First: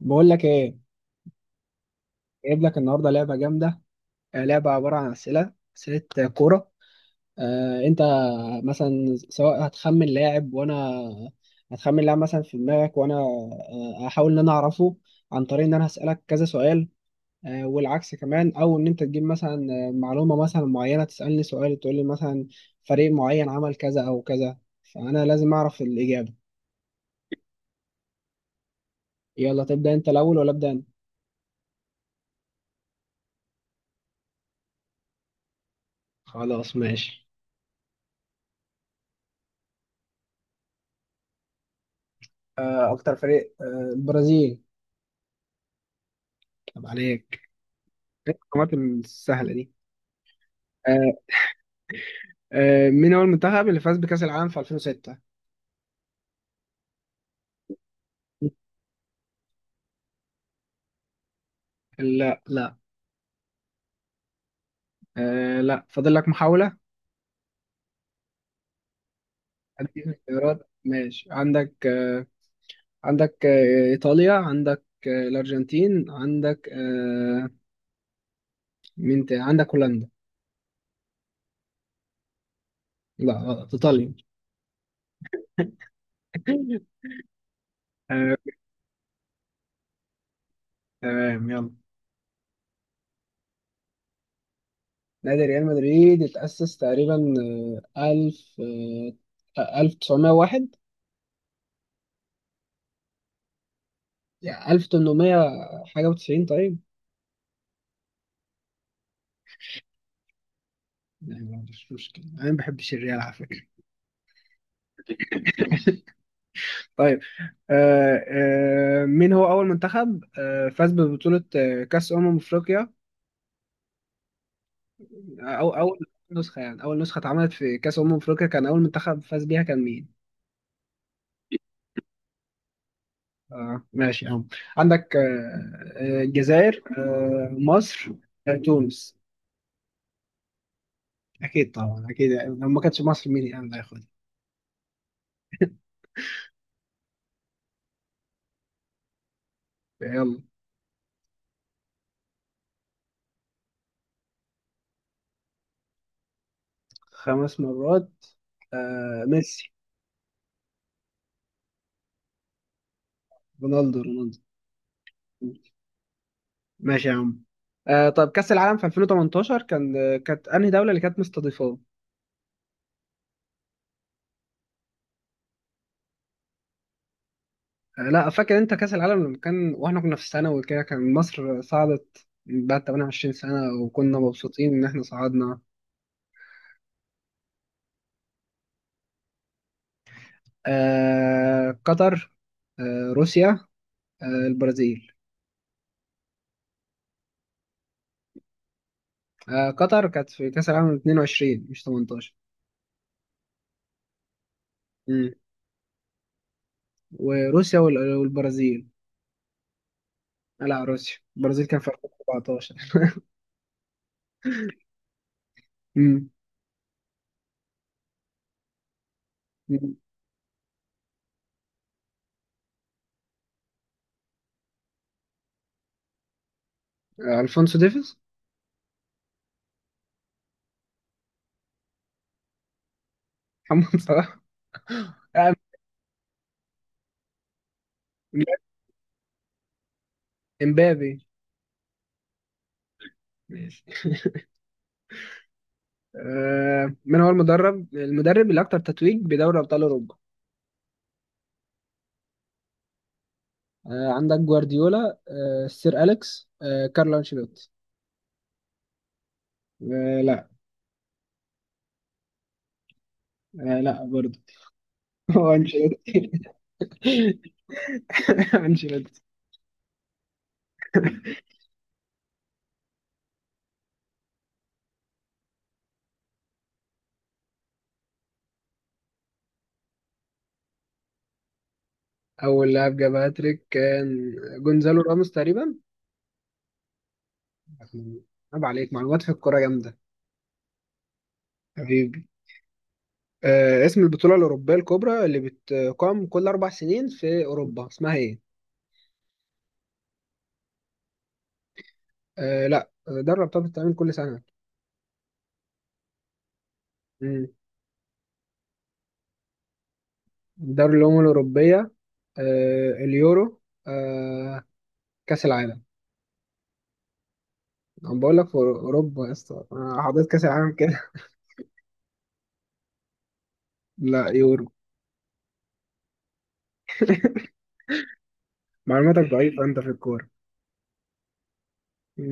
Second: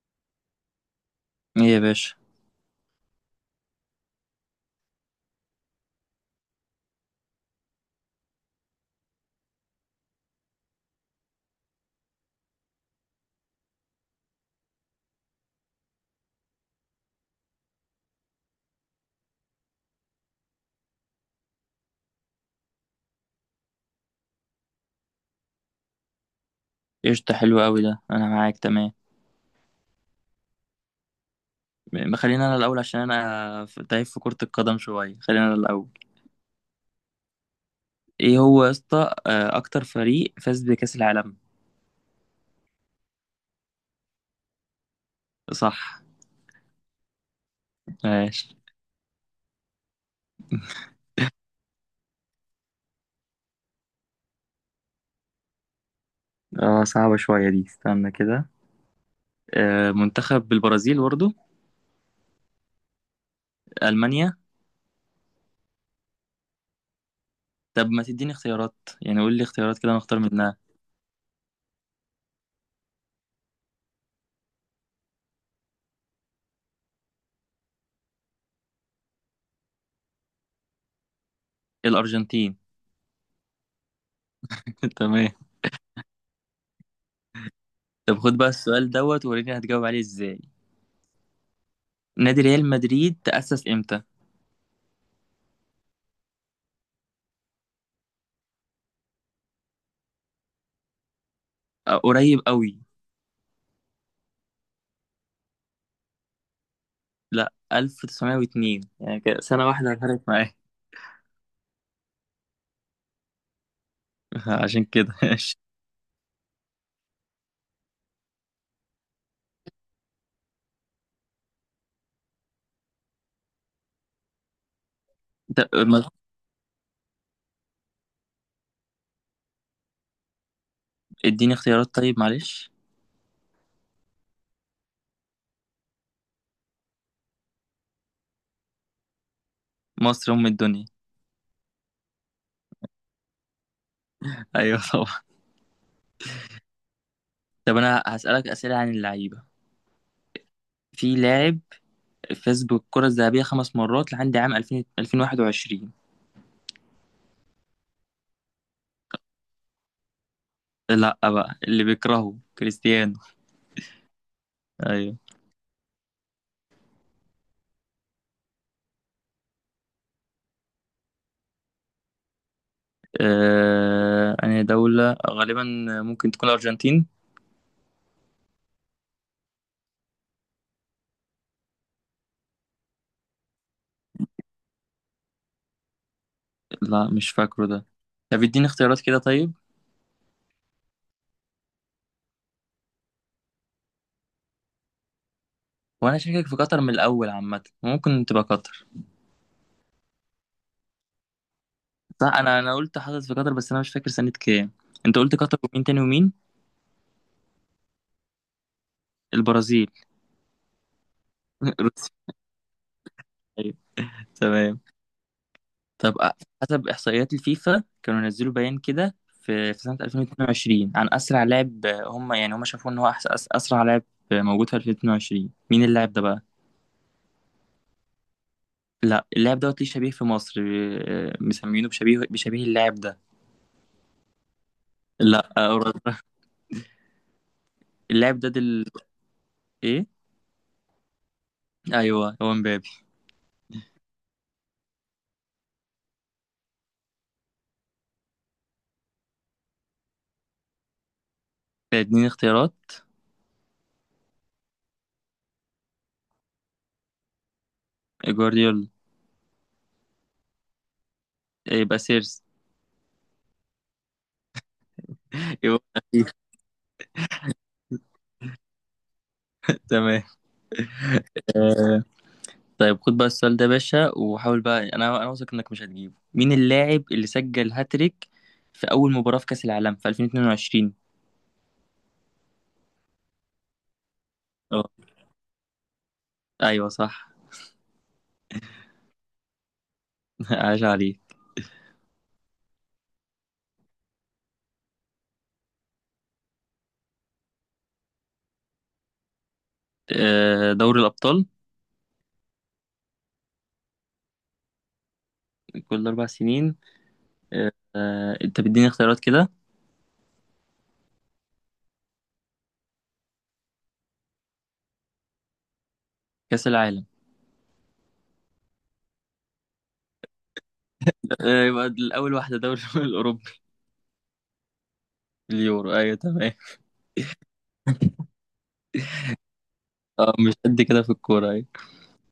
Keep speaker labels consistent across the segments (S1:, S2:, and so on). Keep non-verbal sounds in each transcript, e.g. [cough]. S1: بقول لك ايه.
S2: ايه يا باشا.
S1: جايب لك النهارده لعبه جامده. لعبه عباره عن اسئله اسئله. كوره. انت مثلا سواء هتخمن لاعب وانا هتخمن لاعب مثلا في دماغك، وانا هحاول ان انا اعرفه عن طريق ان انا هسالك كذا سؤال. والعكس كمان، او ان انت تجيب مثلا معلومه مثلا معينه، تسالني سؤال تقول لي مثلا فريق معين عمل كذا او كذا، فانا لازم اعرف الاجابه.
S2: قشطة، حلو قوي ده، انا معاك تمام.
S1: يلا تبدا انت الاول ولا ابدا انا؟
S2: خلينا انا الاول عشان انا تايه في كرة القدم شوية، خلينا انا الاول.
S1: خلاص ماشي.
S2: ايه هو يا اسطى، اكتر فريق فاز بكأس العالم؟
S1: اكتر فريق، البرازيل.
S2: صح.
S1: طب عليك.
S2: ماشي.
S1: الحكومات السهله دي. آه. مين هو المنتخب اللي فاز بكاس العالم في 2006؟
S2: اه صعبة شوية دي، استنى كده. منتخب البرازيل برضه.
S1: لا لا.
S2: المانيا.
S1: آه لا، فاضل لك محاوله.
S2: طب ما تديني اختيارات، يعني قول لي اختيارات كده
S1: اديك
S2: نختار منها.
S1: اختيارات ماشي. عندك آه، عندك ايطاليا، عندك الارجنتين، عندك آه، مين تاني؟ عندك هولندا.
S2: الارجنتين.
S1: لا غلط، ايطاليا.
S2: [laughs] تمام.
S1: [laughs]
S2: طب
S1: آه،
S2: خد بقى السؤال دوت وريني هتجاوب عليه ازاي.
S1: تمام يلا.
S2: نادي ريال مدريد تأسس امتى؟
S1: نادي ريال مدريد اتأسس تقريبا ألف، ألف تسعمية واحد.
S2: قريب قوي.
S1: يعني ألف تمنمية حاجة وتسعين، طيب؟
S2: لا، 1902، يعني كده سنة واحدة فرقت معايا.
S1: يعني ما عنديش مشكلة، أنا ما بحبش الريال على فكرة.
S2: [laughs] عشان كده ماشي.
S1: طيب. مين هو أول منتخب آه فاز ببطولة آه كأس أمم أفريقيا؟
S2: طب
S1: أو أول نسخة، يعني أول نسخة اتعملت في كأس أمم أفريقيا كان أول منتخب فاز بيها كان مين؟
S2: اديني اختيارات طيب، معلش.
S1: آه ماشي يا عم. عندك آه، الجزائر، آه مصر، تونس.
S2: مصر أم الدنيا.
S1: أكيد طبعا أكيد، يعني لو ما كانتش مصر مين يعني اللي هياخدها؟
S2: [laughs] أيوة طبعا. طب أنا هسألك أسئلة عن اللعيبة.
S1: يلا.
S2: في لاعب فاز بالكرة الذهبية خمس مرات لحد عام 2000 2021.
S1: خمس مرات. آه ميسي.
S2: لا، بقى اللي بيكرهه كريستيانو.
S1: رونالدو رونالدو.
S2: أيوة.
S1: ماشي يا عم. آه، طب كأس العالم في 2018 كانت انهي دولة اللي كانت مستضيفاه؟
S2: أنا دولة غالبا، ممكن تكون الأرجنتين.
S1: آه لا، فاكر انت كأس العالم لما كان، واحنا كنا في الثانوي كده، كان مصر صعدت بعد 28 سنة، وكنا مبسوطين ان احنا صعدنا.
S2: لا مش فاكره ده. طب اديني اختيارات كده طيب.
S1: آه قطر، آه روسيا، آه البرازيل.
S2: وأنا شاكك في قطر من الأول عامة، ممكن تبقى قطر.
S1: آه قطر كانت في كأس العالم 22 مش
S2: صح،
S1: 18.
S2: انا قلت حصلت في قطر بس انا مش فاكر سنة كام. انت
S1: امم
S2: قلت قطر ومين تاني ومين؟
S1: وروسيا والبرازيل.
S2: البرازيل.
S1: آه لا، روسيا. البرازيل
S2: [laughs]
S1: كان في
S2: روسيا.
S1: 2014.
S2: أيوة. تمام. طب
S1: امم.
S2: حسب احصائيات الفيفا كانوا نزلوا بيان كده في
S1: أمم.
S2: سنة 2022 عن اسرع لاعب، هم يعني هم شافوا ان هو أحس اسرع لاعب موجود في 2022، مين اللاعب ده بقى؟
S1: الفونسو ديفيز.
S2: لا، اللاعب دوت ليه شبيه في مصر، مسمينه بشبيه اللاعب ده.
S1: محمد صلاح.
S2: لا،
S1: آه،
S2: أوروبا. اللاعب ده دل، ايه؟
S1: امبابي.
S2: ايوه هو مبابي.
S1: ماشي. آه، من هو المدرب اللي اكتر تتويج بدوري ابطال اوروبا؟
S2: اديني اختيارات.
S1: آه عندك جوارديولا، آه سير اليكس، آه كارلو انشيلوتي.
S2: جوارديولا.
S1: آه لا.
S2: يبقى سيرس.
S1: آه لا برضه. [laughs] هو انشيلوتي.
S2: يبقى.
S1: [laughs] انشيلوتي.
S2: تمام. آه، طيب خد بقى السؤال ده يا باشا، وحاول بقى، انا واثق انك مش هتجيبه، مين اللاعب اللي سجل هاتريك في اول مباراة في كأس العالم في 2022؟
S1: اول لاعب جاب هاتريك كان
S2: اه،
S1: جونزالو راموس تقريبا.
S2: ايوه صح.
S1: عيب عليك، معلومات في الكوره جامده.
S2: [laughs] عاش عليك.
S1: حبيبي. آه، اسم البطوله الاوروبيه الكبرى اللي بتقام كل اربع سنين في اوروبا اسمها ايه؟
S2: دوري الابطال.
S1: آه لا، دوري الابطال بتتعمل كل سنه.
S2: كل اربع سنين. انت بتديني اختيارات كده؟
S1: دوري الأمم الأوروبية، اليورو، آه، كأس العالم.
S2: كأس العالم.
S1: أنا بقول لك في أوروبا يا اسطى، أنا حضرت كأس العالم كده.
S2: يبقى الاول واحدة دوري [laughs] الاوروبي.
S1: [laughs] لا يورو.
S2: اليورو، ايوه تمام.
S1: معلوماتك ضعيفة أنت في
S2: [laughs]
S1: الكورة.
S2: اه مش قد كده في الكورة، ايوه.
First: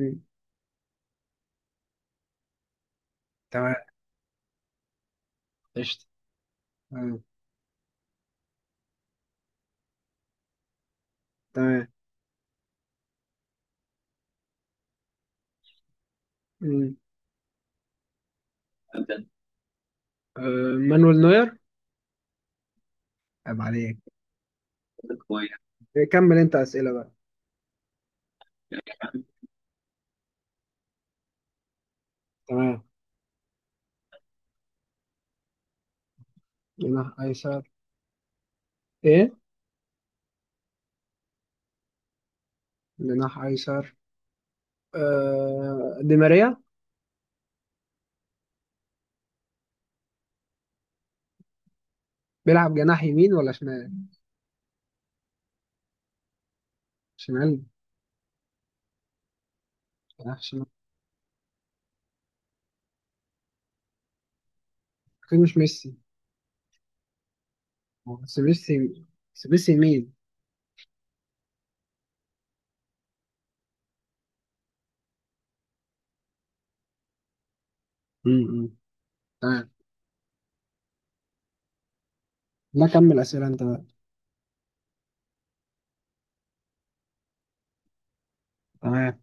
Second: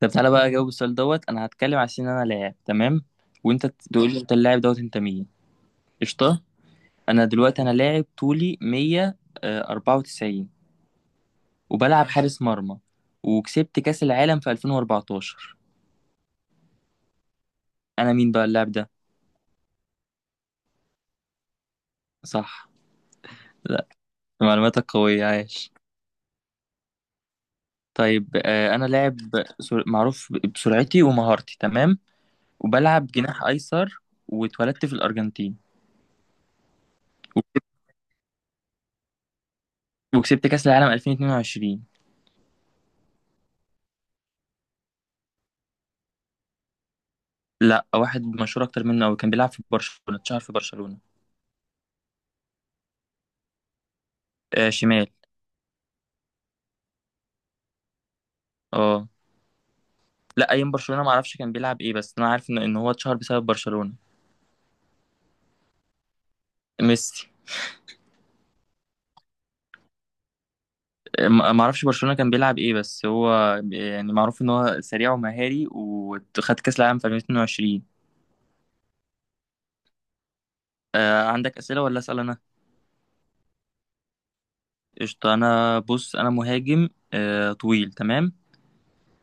S2: طب تعالى بقى اجاوب السؤال دوت. انا هتكلم على سن انا لاعب، تمام، وانت
S1: تمام.
S2: تقول لي انت اللاعب دوت انت مين.
S1: قشطة.
S2: قشطة.
S1: آه،
S2: انا دلوقتي انا لاعب طولي 194،
S1: تمام.
S2: وبلعب حارس مرمى، وكسبت كاس العالم في 2014.
S1: مم.
S2: انا مين بقى اللاعب ده؟
S1: آه، مانويل نوير.
S2: صح.
S1: عيب
S2: لا،
S1: عليك.
S2: معلوماتك قوية، عايش.
S1: إيه، كمل أنت أسئلة بقى.
S2: طيب، انا لاعب معروف بسرعتي ومهارتي، تمام،
S1: تمام.
S2: وبلعب جناح ايسر، واتولدت في الارجنتين،
S1: جناح
S2: و-
S1: أيسر. إيه؟
S2: وكسبت كاس العالم 2022.
S1: جناح أيسر. دي ماريا.
S2: لا، واحد مشهور اكتر منه أوي، كان بيلعب في برشلونة، اتشهر في برشلونة.
S1: بيلعب جناح يمين ولا شمال؟
S2: آه شمال.
S1: شمال.
S2: اه،
S1: جناح
S2: لا
S1: شمال.
S2: ايام برشلونة ما اعرفش كان بيلعب ايه بس انا عارف إن هو اتشهر بسبب برشلونة.
S1: أكيد مش ميسي.
S2: ميسي.
S1: بس ميسي. بس ميسي.
S2: ما اعرفش برشلونة كان بيلعب ايه بس هو يعني معروف ان هو سريع ومهاري وخد كاس العالم في 2022.
S1: يمين. تمام.
S2: آه عندك اسئلة ولا اسأل انا؟
S1: لا كمل أسئلة أنت بقى.
S2: قشطة. انا بص، انا مهاجم آه طويل، تمام.
S1: تمام.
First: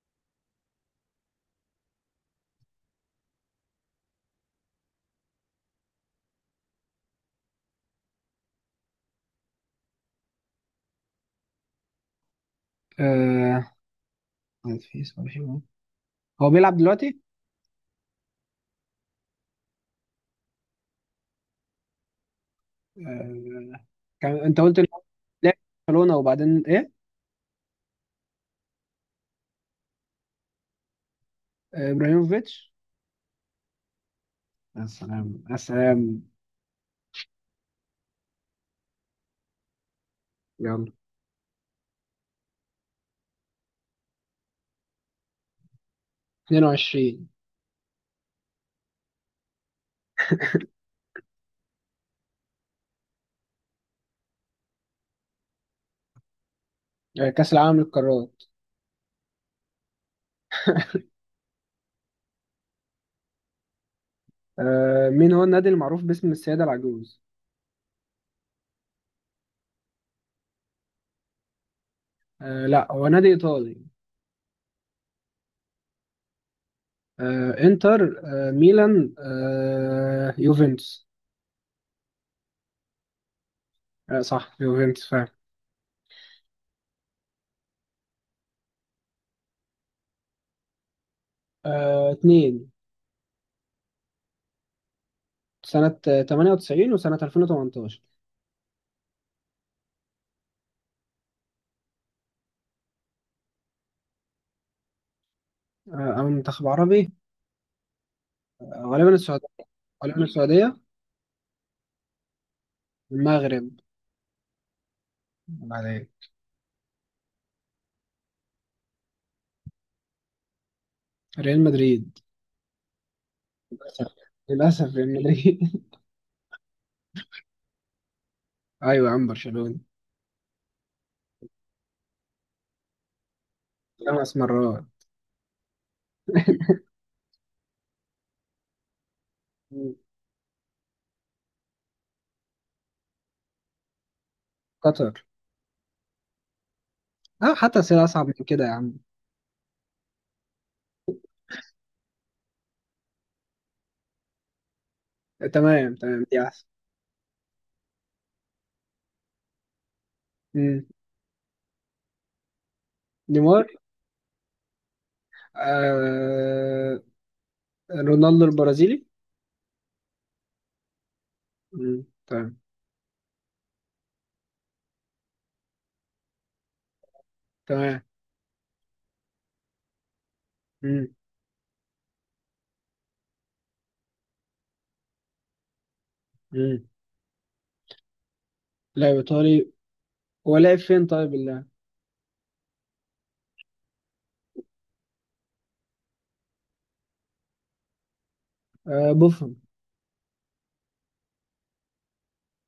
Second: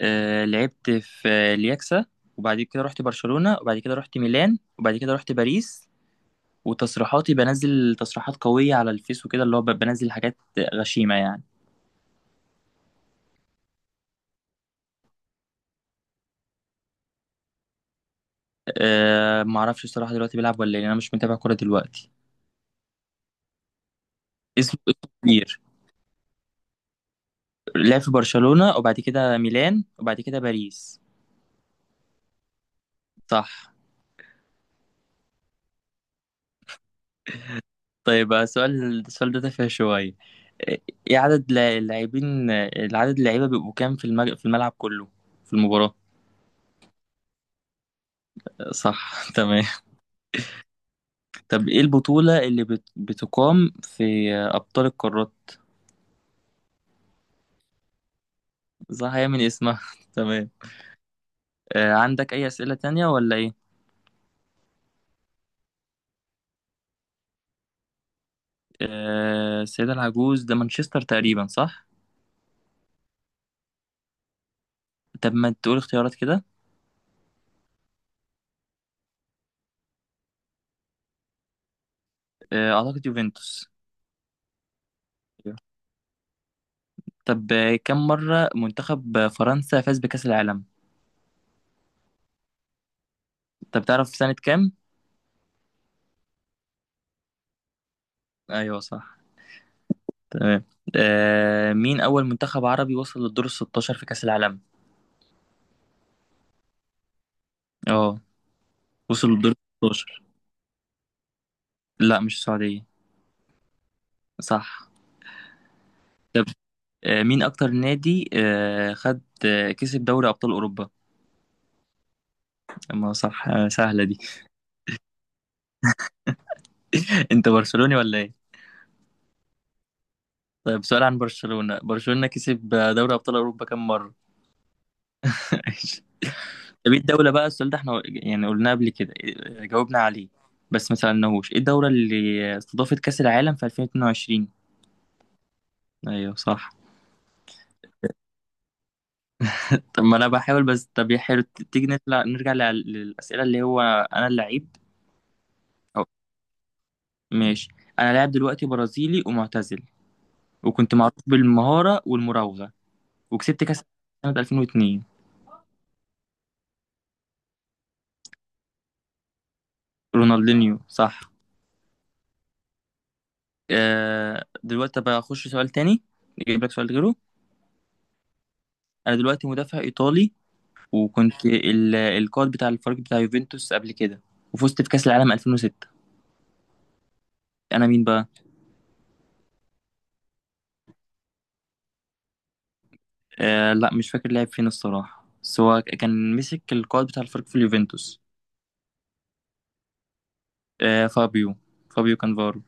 S2: آه لعبت في الياكسا، وبعد كده رحت برشلونة، وبعد كده رحت ميلان، وبعد كده رحت باريس، وتصريحاتي بنزل تصريحات قوية على الفيس وكده، اللي هو بنزل حاجات غشيمة يعني.
S1: آه، في سؤال حلو. هو بيلعب دلوقتي؟
S2: آه معرفش الصراحة دلوقتي بيلعب ولا ايه، انا مش متابع كورة دلوقتي.
S1: آه... أنت قلت
S2: اسمه
S1: إن هو
S2: اسمه
S1: لعب في
S2: كبير.
S1: برشلونة، وبعدين إيه؟
S2: لعب في برشلونة وبعد كده ميلان وبعد كده باريس.
S1: آه، إبراهيموفيتش.
S2: صح.
S1: يا سلام يا سلام.
S2: طيب، السؤال ده تافه شوية. آه،
S1: يلا.
S2: ايه عدد اللاعبين، العدد اللعيبة بيبقوا كام في في الملعب كله، في المباراة؟
S1: 22.
S2: صح. [laughs] تمام. طب ايه البطولة اللي بتقام في أبطال القارات؟
S1: آه، كأس العالم للقارات.
S2: صح، هي من اسمها. [laughs] تمام. عندك أي أسئلة تانية ولا ايه؟
S1: آه، مين هو النادي المعروف باسم السيدة العجوز؟
S2: السيدة العجوز ده مانشستر تقريبا، صح؟
S1: آه، لا هو نادي إيطالي.
S2: طب ما تقول اختيارات كده.
S1: آه، إنتر، آه ميلان، آه يوفنتوس.
S2: أعتقد يوفنتوس.
S1: آه، صح يوفنتوس فعلا.
S2: طب كم مرة منتخب فرنسا فاز بكأس العالم؟
S1: آه، اتنين.
S2: طب تعرف سنة كام؟
S1: سنة 98 وسنة 2018.
S2: أيوه صح. تمام. آه مين أول منتخب عربي وصل للدور الستاشر في كأس العالم؟
S1: آه، أو منتخب عربي.
S2: اه.
S1: آه، غالبا
S2: وصل
S1: السعودية.
S2: للدور الستاشر.
S1: غالبا السعودية.
S2: لا مش السعودية.
S1: المغرب.
S2: صح.
S1: بعدين.
S2: طب مين أكتر نادي خد آه كسب دوري أبطال أوروبا؟
S1: ريال مدريد.
S2: ما صح آه سهلة
S1: للأسف.
S2: دي.
S1: للأسف ريال مدريد. [laughs]
S2: [laughs] أنت برشلوني ولا إيه؟
S1: أيوة يا عم برشلونة.
S2: طيب سؤال عن برشلونة، برشلونة كسب دوري أبطال أوروبا كم مرة؟
S1: خمس مرات.
S2: [laughs] طب ايه الدولة، بقى السؤال ده احنا يعني قلناه قبل كده،
S1: مم.
S2: جاوبنا عليه، بس ما سألناهوش ايه الدولة اللي استضافت كأس العالم في 2022.
S1: قطر.
S2: ايوه صح.
S1: أه، حتى أسئلة أصعب من كده يا عم.
S2: [laughs] طب ما انا بحاول بس. طب يا حلو، تيجي نطلع نرجع للأسئلة اللي هو انا اللعيب.
S1: تمام
S2: أو
S1: تمام، دي أحسن.
S2: ماشي. انا لاعب دلوقتي برازيلي ومعتزل،
S1: مم.
S2: وكنت معروف بالمهارة والمراوغة، وكسبت
S1: نيمار.
S2: كأس العالم سنة 2002.
S1: آه، رونالدو البرازيلي.
S2: رونالدينيو. صح.
S1: مم. تمام
S2: آه دلوقتي بقى اخش سؤال تاني، نجيب لك سؤال غيره.
S1: تمام.
S2: انا دلوقتي مدافع ايطالي،
S1: مم.
S2: وكنت القائد بتاع الفريق بتاع يوفنتوس قبل كده، وفزت في كأس العالم 2006.
S1: مم.
S2: انا مين بقى؟
S1: لاعب إيطالي. هو لاعب فين طيب اللاعب؟
S2: آه لا مش فاكر لعب فين الصراحة بس هو كان مسك القائد بتاع الفريق في اليوفنتوس.
S1: آه بوفون.
S2: آه فابيو، فابيو كانفارو.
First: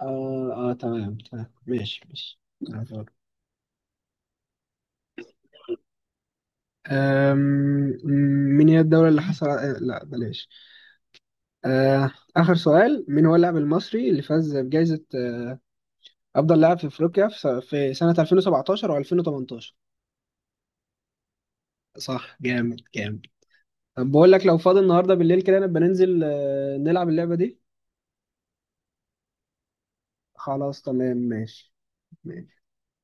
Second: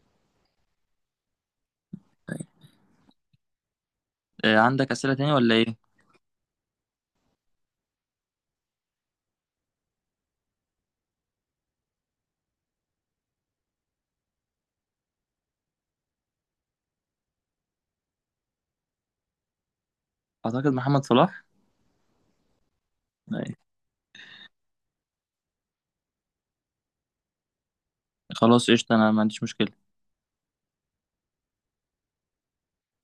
S1: آه، آه تمام تمام، ماشي ماشي.
S2: آه عندك أسئلة تانية ولا ايه؟
S1: أم، من هي الدولة اللي حصل آه، لا بلاش. أه، آخر سؤال: مين هو اللاعب المصري اللي فاز بجائزة أه، أفضل لاعب في أفريقيا في في سنة 2017 و2018؟
S2: اعتقد محمد صلاح.
S1: صح جامد جامد.
S2: آه.
S1: طب بقول لك لو فاضي النهاردة بالليل كده، نبقى ننزل أه، نلعب اللعبة دي.
S2: خلاص قشطة انا ما عنديش مشكلة.
S1: خلاص تمام ماشي. ماشي.